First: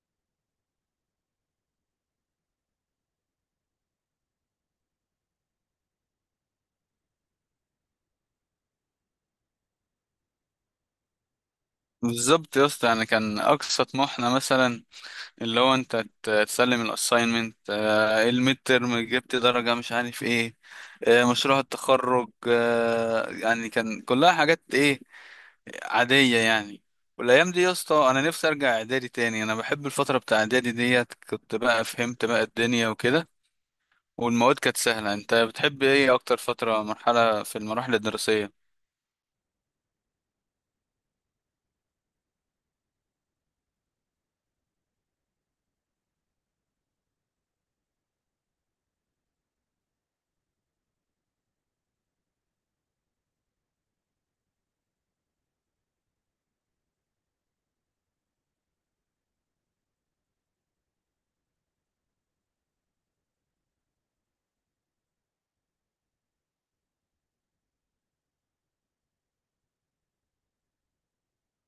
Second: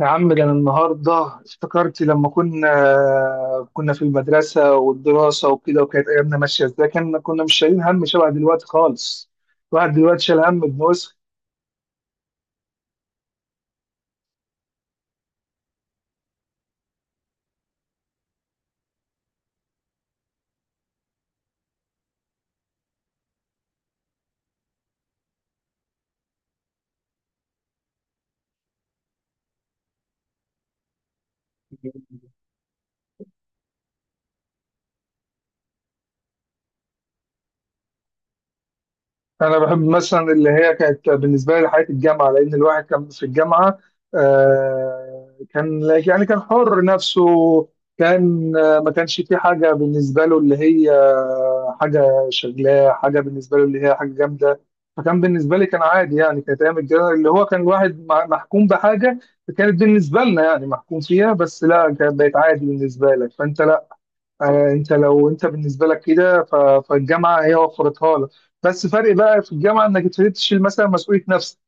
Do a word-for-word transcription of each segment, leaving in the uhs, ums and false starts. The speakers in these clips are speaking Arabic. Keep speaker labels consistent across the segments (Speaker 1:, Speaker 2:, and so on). Speaker 1: يا عم ده أنا النهارده افتكرت لما كنا كنا في المدرسة والدراسة وكده، وكانت أيامنا ماشية إزاي. كنا كنا مش شايلين هم شبه دلوقتي خالص. الواحد دلوقتي شايل هم ابن وسخ.
Speaker 2: بالظبط يا اسطى، يعني كان اقصى طموحنا مثلا اللي هو انت ت- تسلم الاساينمنت، الميد ترم جبت درجه مش عارف ايه، آه، مشروع التخرج، آه، يعني كان كلها حاجات ايه عاديه يعني. والايام دي يا اسطى انا نفسي ارجع اعدادي تاني، انا بحب الفتره بتاع اعدادي ديت، كنت بقى فهمت بقى الدنيا وكده، والمواد كانت سهله. انت بتحب ايه اكتر فتره مرحله في المراحل الدراسيه؟
Speaker 1: انا بحب مثلا اللي هي كانت بالنسبه لي حياه الجامعه، لان الواحد كان في الجامعه آه، كان يعني كان حر نفسه. كان آه، ما كانش في حاجه بالنسبه له اللي هي آه، حاجه شغلاه، حاجه بالنسبه له اللي هي حاجه جامده. فكان بالنسبه لي كان عادي، يعني كانت ايام الجامعه اللي هو كان الواحد مع- محكوم بحاجه. كانت بالنسبه لنا يعني محكوم فيها، بس لا كانت بقت عادي بالنسبه لك، فانت لا. آه، انت لو انت بالنسبه لك كده ف- فالجامعه هي وفرتها لك. بس فرق بقى في الجامعه انك ابتديت تشيل مثلا مسؤوليه نفسك.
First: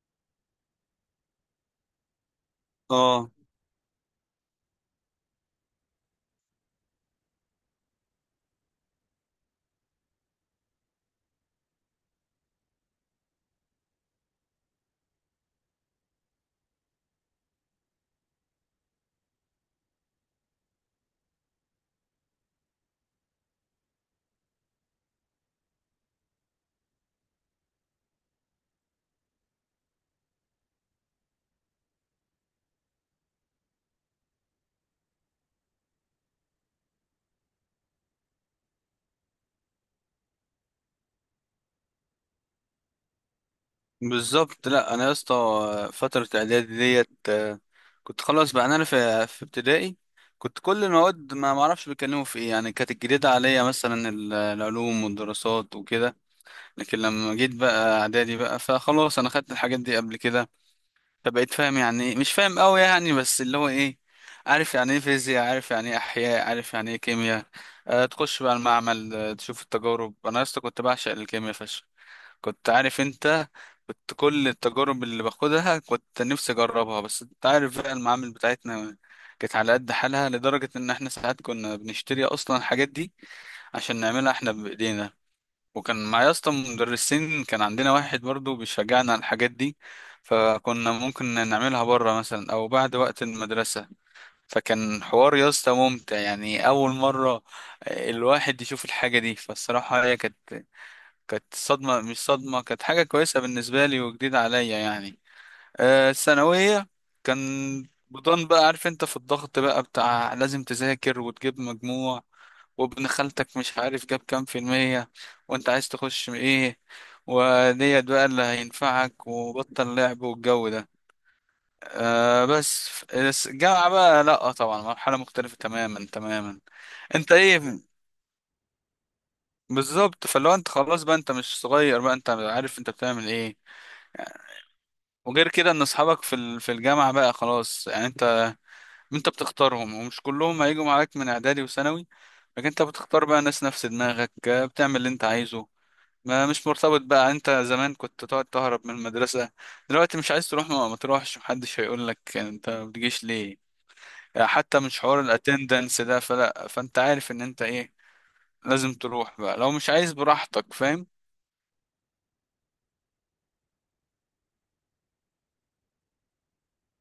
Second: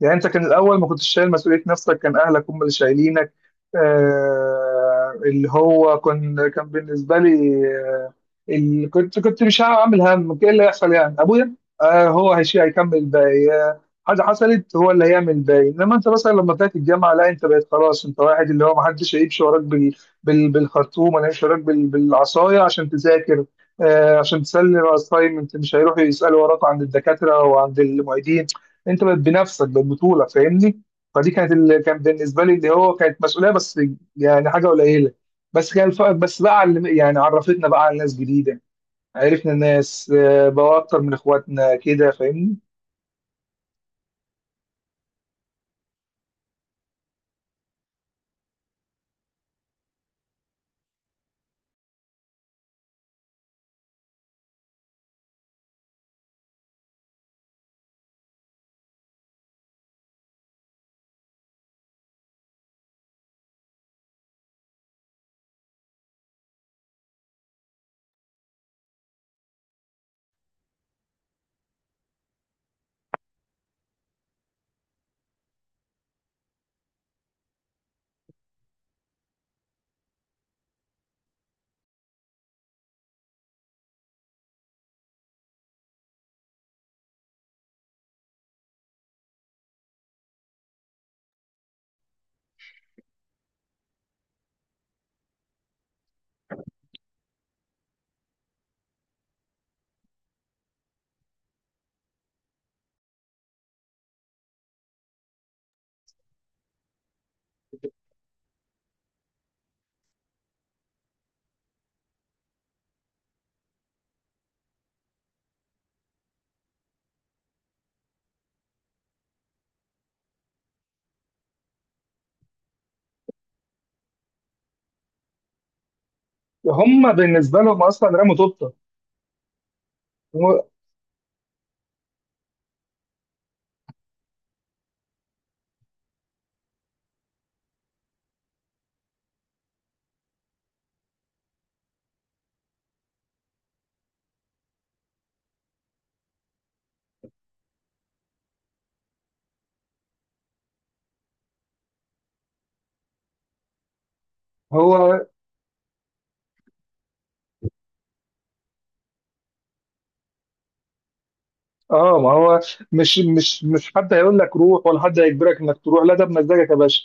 Speaker 1: يعني انت كان الاول ما كنتش شايل مسؤوليه نفسك، كان اهلك هم اللي
Speaker 2: اه
Speaker 1: شايلينك. آه اللي هو كان كان بالنسبه لي آه، اللي كنت كنت مش هعمل هم ايه اللي هيحصل. يعني ابويا آه، هو هيشيل، هيكمل الباقي. آه، حاجه حصلت هو اللي هيعمل الباقي. انما انت مثلا لما طلعت الجامعه لا، انت بقيت خلاص انت واحد اللي هو ما حدش هيمشي وراك بال بال بالخرطوم ولا هيمشي وراك بال بالعصايه عشان تذاكر، آه عشان تسلم اساينمنت. مش هيروحوا يسالوا وراك عند الدكاتره وعند المعيدين. انت بقت بنفسك، بقت بطوله، فاهمني؟ فدي كانت اللي كان بالنسبه لي اللي هو كانت مسؤوليه، بس يعني حاجه قليله. بس كان الفرق بس بقى على- اللي- يعني عرفتنا بقى على ناس جديده. عرفنا ناس آه، بقى اكتر من اخواتنا كده، فاهمني؟
Speaker 2: بالظبط. لا انا يا اسطى فتره اعدادي ديت، آه، كنت خلاص بقى انا في في ابتدائي، كنت كل المواد ما معرفش بيتكلموا في ايه، يعني كانت الجديده عليا مثلا ال- العلوم والدراسات وكده. لكن لما جيت بقى اعدادي بقى فخلاص انا خدت الحاجات دي قبل كده، فبقيت فاهم يعني ايه، مش فاهم قوي يعني، بس اللي هو ايه، عارف يعني ايه فيزياء، عارف يعني ايه احياء، عارف يعني ايه كيمياء. أه تخش بقى المعمل، آه، تشوف التجارب. انا يا اسطى كنت بعشق الكيمياء فشخ، كنت عارف انت، كنت كل التجارب اللي باخدها كنت نفسي اجربها، بس انت عارف بقى المعامل بتاعتنا كانت على قد حالها، لدرجة ان احنا ساعات كنا بنشتري اصلا الحاجات دي عشان نعملها احنا بايدينا. وكان معايا اصلا مدرسين، كان عندنا واحد برضو بيشجعنا على الحاجات دي، فكنا ممكن نعملها بره مثلا او بعد وقت المدرسة. فكان حوار يا اسطى ممتع، يعني اول مرة الواحد يشوف الحاجة دي، فالصراحة هي كانت كانت صدمة، مش صدمة، كانت حاجة كويسة بالنسبة لي وجديدة عليا يعني. آه، الثانوية كان بضن بقى عارف انت في الضغط بقى بتاع لازم تذاكر وتجيب مجموع، وابن خالتك مش عارف جاب كام في المية، وانت عايز تخش ايه، وديت بقى اللي هينفعك، وبطل لعب والجو ده. آه بس بس الجامعة بقى، لأ طبعا مرحلة مختلفة تماما تماما.
Speaker 1: هم
Speaker 2: انت
Speaker 1: بالنسبه
Speaker 2: ايه؟
Speaker 1: لهم اصلا رموا طوبه.
Speaker 2: بالظبط، فلو
Speaker 1: هو
Speaker 2: انت خلاص بقى انت مش صغير بقى، انت عارف انت بتعمل ايه. وغير كده ان اصحابك في ال- في الجامعه بقى خلاص، يعني انت انت بتختارهم، ومش كلهم هيجوا معاك من اعدادي وثانوي، لكن انت بتختار بقى ناس نفس دماغك، آه، بتعمل اللي انت عايزه. ما مش مرتبط بقى، انت زمان كنت تقعد تهرب من المدرسه، دلوقتي مش عايز تروح ما, ما تروحش، محدش هيقول لك انت ما بتجيش ليه، آه، حتى مش
Speaker 1: هو
Speaker 2: حوار الاتندنس ده، فلا فانت عارف ان انت ايه، لازم تروح بقى، لو مش عايز براحتك فاهم.
Speaker 1: اه، ما هو مش مش مش حد هيقول لك روح، ولا حد هيجبرك انك تروح، لا ده بمزاجك يا باشا.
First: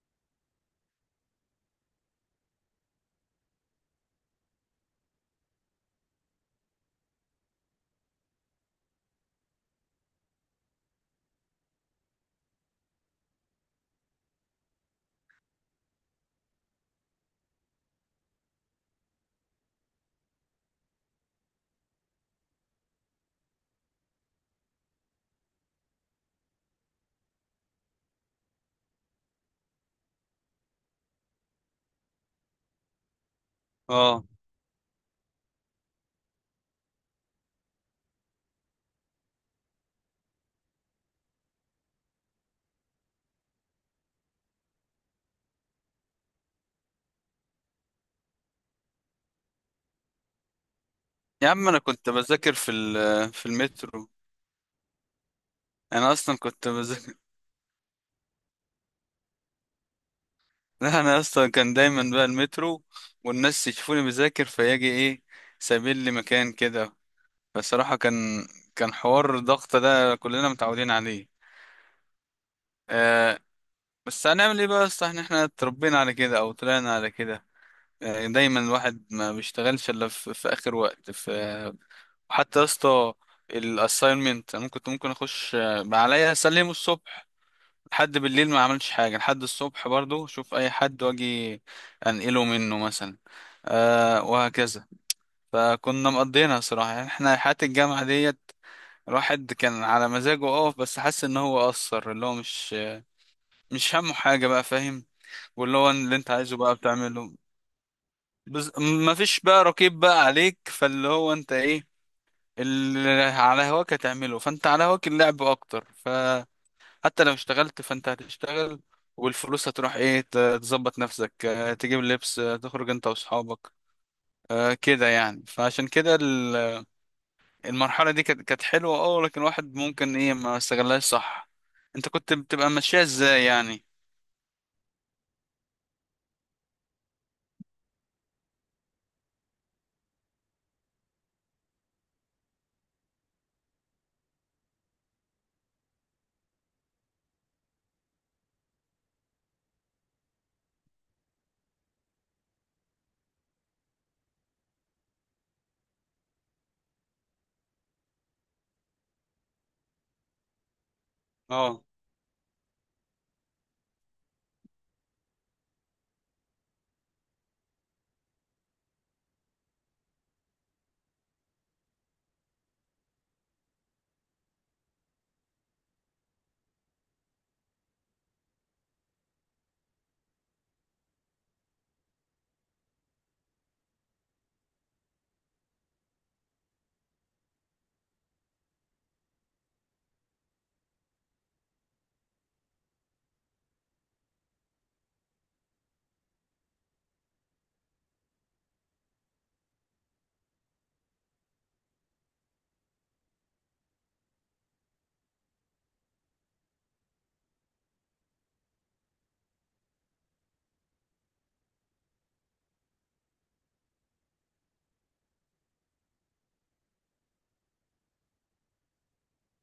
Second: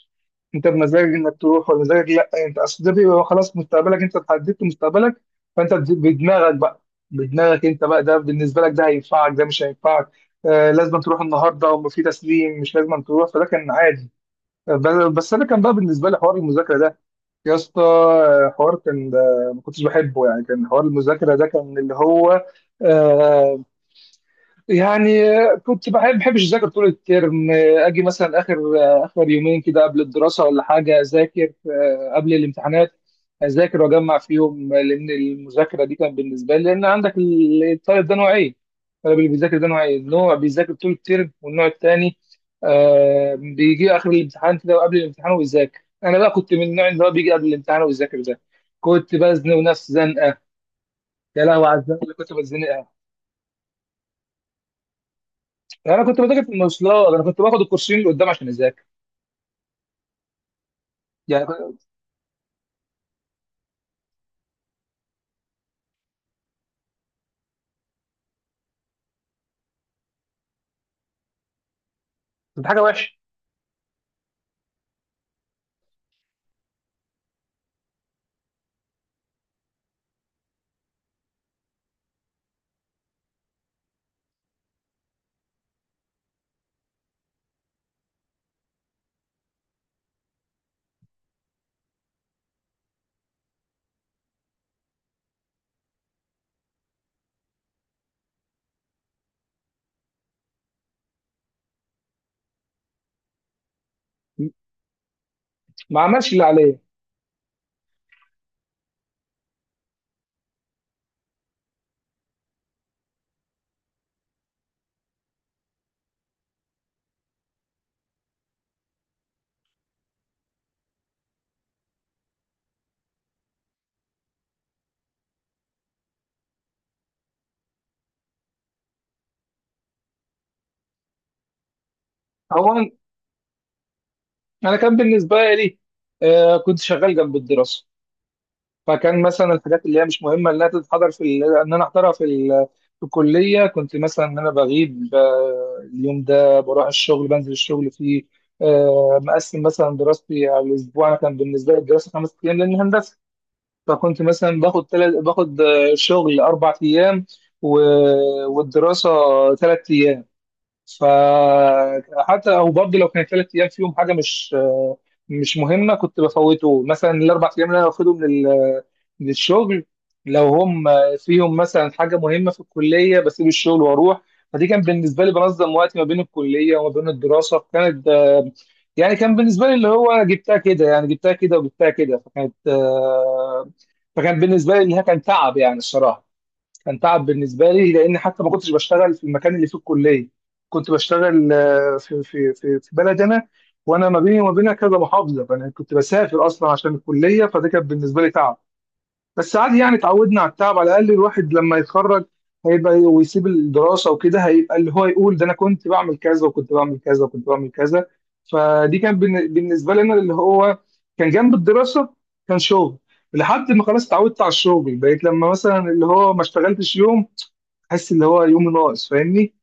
Speaker 1: انت بمزاجك انك تروح ولا مزاجك لا. انت اصل ده بيبقى خلاص مستقبلك، انت اتحددت مستقبلك. فانت بد- بدماغك بقى. بدماغك انت بقى، ده بالنسبه لك ده هينفعك، ده مش هينفعك. آه لازم تروح النهارده وفي تسليم، مش لازم تروح، فده كان عادي. ب- بس انا كان بقى بالنسبه لي حوار المذاكره ده يا اسطى، آه، حوار كان آه، ما كنتش بحبه. يعني كان حوار المذاكره ده كان اللي هو آه، يعني كنت بحب بحبش اذاكر طول الترم. اجي مثلا اخر اخر يومين كده قبل الدراسه ولا حاجه اذاكر آه، قبل الامتحانات اذاكر واجمع
Speaker 2: اه
Speaker 1: فيهم. لان المذاكره دي كانت بالنسبه لي، لان عندك ال- الطالب ده نوعين. الطالب اللي بيذاكر ده نوعين، نوع بيذاكر طول الترم، والنوع الثاني آه بيجي اخر الامتحان كده، وقبل الامتحان ويذاكر. انا بقى كنت من النوع اللي هو بيجي قبل الامتحان ويذاكر ده. كنت بزنق نفسي زنقه، يا
Speaker 2: يا
Speaker 1: لهوي
Speaker 2: عم،
Speaker 1: على
Speaker 2: انا
Speaker 1: الزنقه
Speaker 2: كنت
Speaker 1: اللي كنت
Speaker 2: بذاكر في
Speaker 1: بزنقها.
Speaker 2: ال- في المترو،
Speaker 1: يعني انا
Speaker 2: انا
Speaker 1: كنت
Speaker 2: اصلا
Speaker 1: بذاكر في
Speaker 2: كنت
Speaker 1: المواصلات،
Speaker 2: بذاكر،
Speaker 1: انا كنت باخد الكورسين اللي قدام عشان اذاكر.
Speaker 2: لا انا
Speaker 1: يعني
Speaker 2: اصلا كان دايما بقى المترو والناس يشوفوني بذاكر، فيجي ايه، سابين لي مكان كده. بصراحة كان كان حوار الضغط ده كلنا متعودين عليه.
Speaker 1: كنت حاجه وحشه،
Speaker 2: آه بس هنعمل ايه بقى، اصلا احنا إحنا اتربينا على كده او طلعنا على كده. آه دايما الواحد ما بيشتغلش الا في, في اخر وقت في. حتى يا اسطى الاساينمنت انا كنت ممكن اخش، آه، عليا اسلمه الصبح، لحد بالليل ما عملتش حاجة، لحد الصبح برضو شوف أي حد وأجي أنقله منه مثلا، أه وهكذا. فكنا مقضينا صراحة يعني احنا حياة الجامعة ديت، الواحد كان على مزاجه أقف بس حس إن هو قصر، اللي هو مش مش همه حاجة بقى فاهم، واللي هو
Speaker 1: ما
Speaker 2: اللي أنت
Speaker 1: عملش اللي
Speaker 2: عايزه بقى
Speaker 1: عليه.
Speaker 2: بتعمله. بز... مفيش بقى رقيب بقى عليك، فاللي هو أنت إيه، اللي على هواك هتعمله، فأنت على هواك اللعب أكتر ف، حتى لو اشتغلت فانت هتشتغل والفلوس هتروح ايه، ت- تظبط نفسك، آه، تجيب لبس، آه، تخرج انت واصحابك، آه، كده يعني. فعشان كده ال- المرحلة دي كانت كانت حلوة، اه لكن الواحد ممكن ايه ما استغلهاش صح. انت كنت بتبقى
Speaker 1: هو انا
Speaker 2: ماشية ازاي يعني؟
Speaker 1: أنا كان بالنسبه لي آه كنت شغال جنب الدراسه. فكان مثلا الحاجات اللي هي مش مهمه انها تتحضر في ال- ان انا احضرها في ال- في الكليه، كنت مثلا ان انا بغيب آه، اليوم ده بروح الشغل، بنزل الشغل فيه. آه، مقسم مثلا دراستي على الاسبوع. انا كان بالنسبه لي الدراسه خمس ايام لان هندسه. فكنت مثلا باخد تلت باخد آه، شغل اربع ايام و... والدراسه ثلاث ايام.
Speaker 2: اه،
Speaker 1: فحتى او برضه لو كان ثلاث ايام فيهم حاجه مش مش مهمه، كنت بفوته مثلا. الاربع ايام اللي انا باخدهم لل- للشغل، لو هم فيهم مثلا حاجه مهمه في الكليه بسيب الشغل واروح. فدي كان بالنسبه لي بنظم وقتي ما بين الكليه وما بين الدراسه. كانت يعني كان بالنسبه لي اللي هو جبتها كده، يعني جبتها كده وجبتها كده. فكانت آه، فكان بالنسبه لي انها كان تعب يعني الصراحه. كان تعب بالنسبه لي، لان حتى ما كنتش بشتغل في المكان اللي فيه الكليه. كنت بشتغل آه، في في في في بلد انا، وانا ما بيني وما بينها كذا محافظه، فانا كنت بسافر اصلا عشان الكليه. فده كان بالنسبه لي تعب، بس عادي يعني اتعودنا على التعب. على الاقل الواحد لما يتخرج هيبقى ويسيب الدراسه وكده، هيبقى اللي هو يقول ده انا كنت بعمل كذا وكنت بعمل كذا وكنت بعمل كذا. فدي كان بالن- بالنسبه لنا اللي هو كان جنب الدراسه كان شغل، لحد ما خلاص اتعودت على الشغل. بقيت لما مثلا اللي هو ما اشتغلتش يوم حاسس اللي هو يوم ناقص، فاهمني؟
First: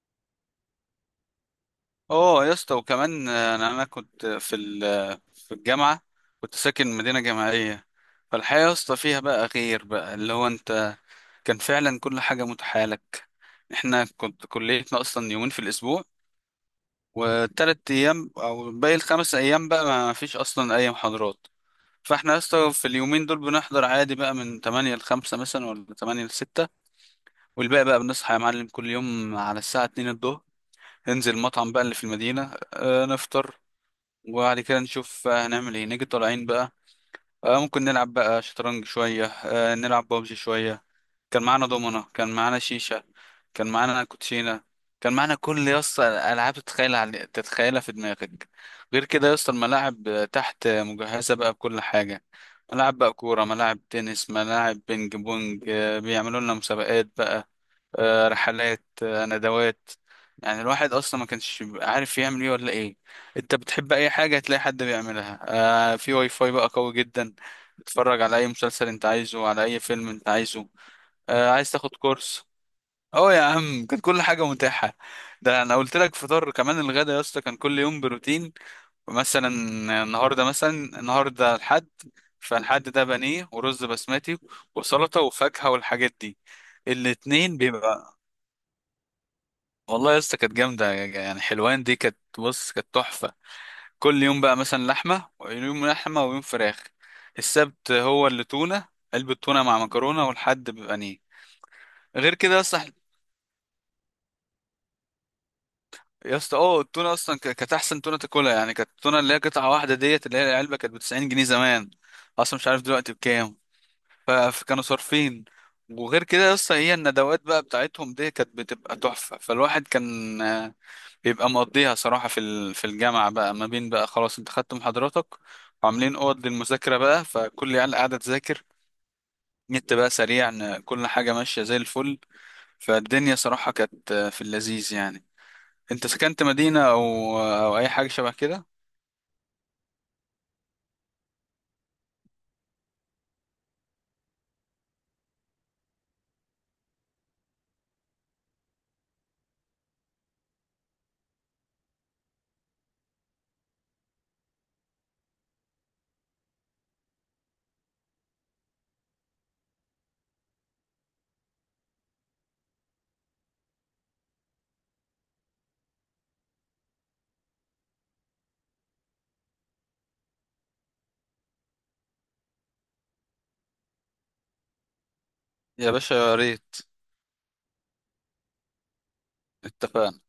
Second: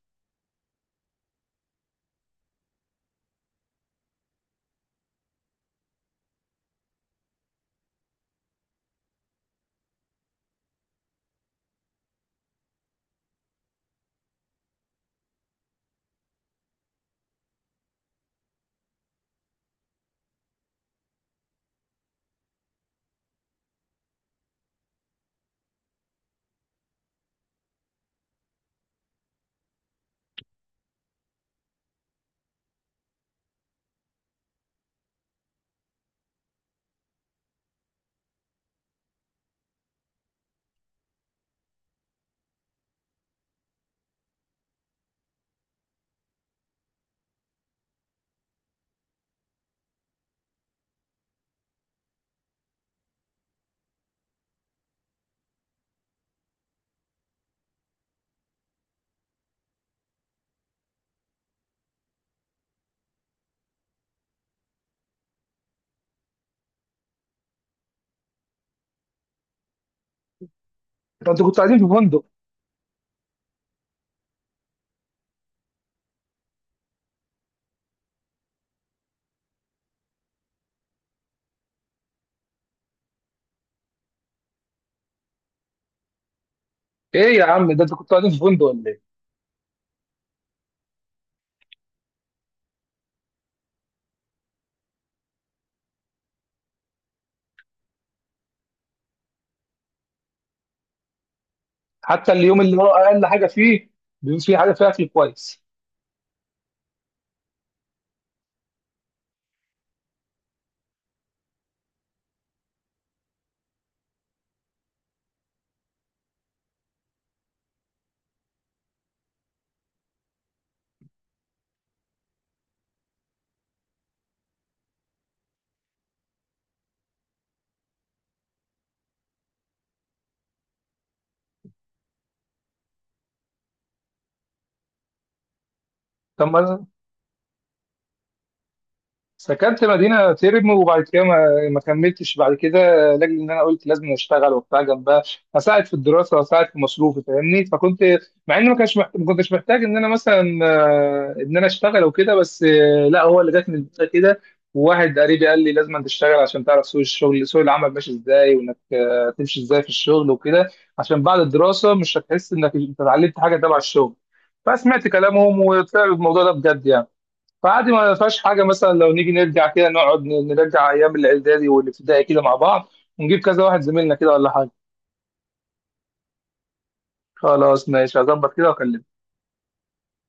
Speaker 2: اه يا اسطى، وكمان آه، انا أنا كنت في ال- في الجامعة، كنت ساكن مدينة جامعية، فالحياة يا اسطى فيها بقى غير بقى اللي هو انت، كان فعلا كل حاجة متاحة لك. احنا كنت كليتنا اصلا يومين في الاسبوع، والتلات ايام او باقي الخمس ايام بقى ما فيش اصلا اي محاضرات. فاحنا يا اسطى في اليومين دول بنحضر عادي بقى من تمانية ل خمسة مثلا ولا تمانية ل ستة، والباقي بقى بنصحى يا معلم كل يوم على الساعة اتنين الظهر، ننزل المطعم بقى اللي في المدينة، آه، نفطر. وبعد كده نشوف آه، هنعمل ايه، نيجي طالعين بقى، آه ممكن نلعب بقى شطرنج شوية، آه نلعب بابجي شوية. كان معانا دومنا، كان معانا شيشة، كان معانا كوتشينة، كان معانا كل يسطا ألعاب تتخيلها تتخيلها في دماغك. غير كده يسطا الملاعب آه، تحت آه، مجهزة بقى بكل حاجة، ملاعب بقى كورة، ملاعب تنس، ملاعب بينج بونج، آه، بيعملوا لنا مسابقات بقى، آه، رحلات، آه، ندوات. يعني الواحد اصلا ما كانش بيبقى عارف يعمل ايه ولا ايه، انت بتحب اي حاجه هتلاقي حد بيعملها. آه في واي فاي بقى قوي جدا، تتفرج على اي مسلسل انت عايزه، على اي فيلم انت عايزه،
Speaker 1: ده انتوا
Speaker 2: آه
Speaker 1: كنتوا
Speaker 2: عايز
Speaker 1: قاعدين
Speaker 2: تاخد
Speaker 1: في فندق؟
Speaker 2: كورس. اه يا عم، كانت كل حاجه متاحه. ده انا قلت لك فطار، كمان الغدا يا اسطى كان كل يوم بروتين مثلا. النهارده مثلا، النهارده الحد، فالحد ده بانيه ورز بسمتي وسلطه وفاكهه والحاجات دي.
Speaker 1: ايه يا
Speaker 2: الاتنين
Speaker 1: عم، ده انتوا
Speaker 2: بيبقى،
Speaker 1: كنتوا قاعدين في فندق ولا ايه؟
Speaker 2: والله يا اسطى كانت جامدة، يعني حلوان دي كانت بص، كانت تحفة. كل يوم بقى مثلا لحمة، ويوم لحمة ويوم فراخ، السبت هو اللي تونة، علبة تونة مع مكرونة، والحد بيبقى نيه.
Speaker 1: حتى
Speaker 2: غير
Speaker 1: اليوم
Speaker 2: كده
Speaker 1: اللي هو
Speaker 2: اصلا
Speaker 1: اقل حاجه فيه بيبقى فيه حاجه فيها اكل كويس.
Speaker 2: يا اسطى، اه التونة اصلا ك- كانت احسن تونة تاكلها، يعني كانت التونة اللي هي قطعة واحدة ديت اللي هي العلبة كانت ب تسعين جنيه زمان، اصلا مش عارف دلوقتي بكام، ف- فكانوا صارفين. وغير كده يا اسطى هي الندوات بقى بتاعتهم دي كانت بتبقى تحفة، فالواحد كان بيبقى مقضيها صراحة في ال- في الجامعة بقى، ما بين بقى خلاص انت خدت محاضراتك، وعاملين اوض للمذاكرة بقى، فكل العيال قاعدة تذاكر، نت بقى سريع، ن- كل حاجة ماشية زي الفل. فالدنيا صراحة كانت في اللذيذ يعني. انت سكنت
Speaker 1: طب
Speaker 2: مدينة
Speaker 1: ما
Speaker 2: او او اي حاجة شبه كده؟
Speaker 1: سكنت مدينة تيرم وبعد كده ما, ما كملتش بعد كده، لاجل ان انا قلت لازم اشتغل وبتاع جنبها، اساعد في الدراسة واساعد في مصروفي، فاهمني؟ فكنت مع ان ما كانش محت... ما كنتش محتاج ان انا مثلا آه، ان انا اشتغل وكده، بس آه، لا هو اللي جاتني البداية كده. وواحد قريبي قال لي لازم أن تشتغل عشان تعرف سوق الشغل، سوق العمل ماشي ازاي، وانك آه، تمشي ازاي في الشغل وكده، عشان بعد الدراسة مش هتحس انك انت اتعلمت حاجة تبع الشغل. فسمعت كلامهم، وطلع الموضوع ده بجد يعني. فعادي، ما فيهاش حاجة مثلا لو نيجي نرجع كده، نقعد ن- نرجع أيام الإعدادي والابتدائي كده مع بعض، ونجيب كذا واحد زميلنا كده ولا حاجة.
Speaker 2: يا باشا يا ريت،
Speaker 1: خلاص ماشي، هظبط كده وأكلمك.
Speaker 2: اتفقنا.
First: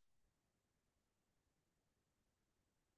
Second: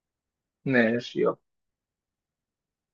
Speaker 1: ماشي، يلا.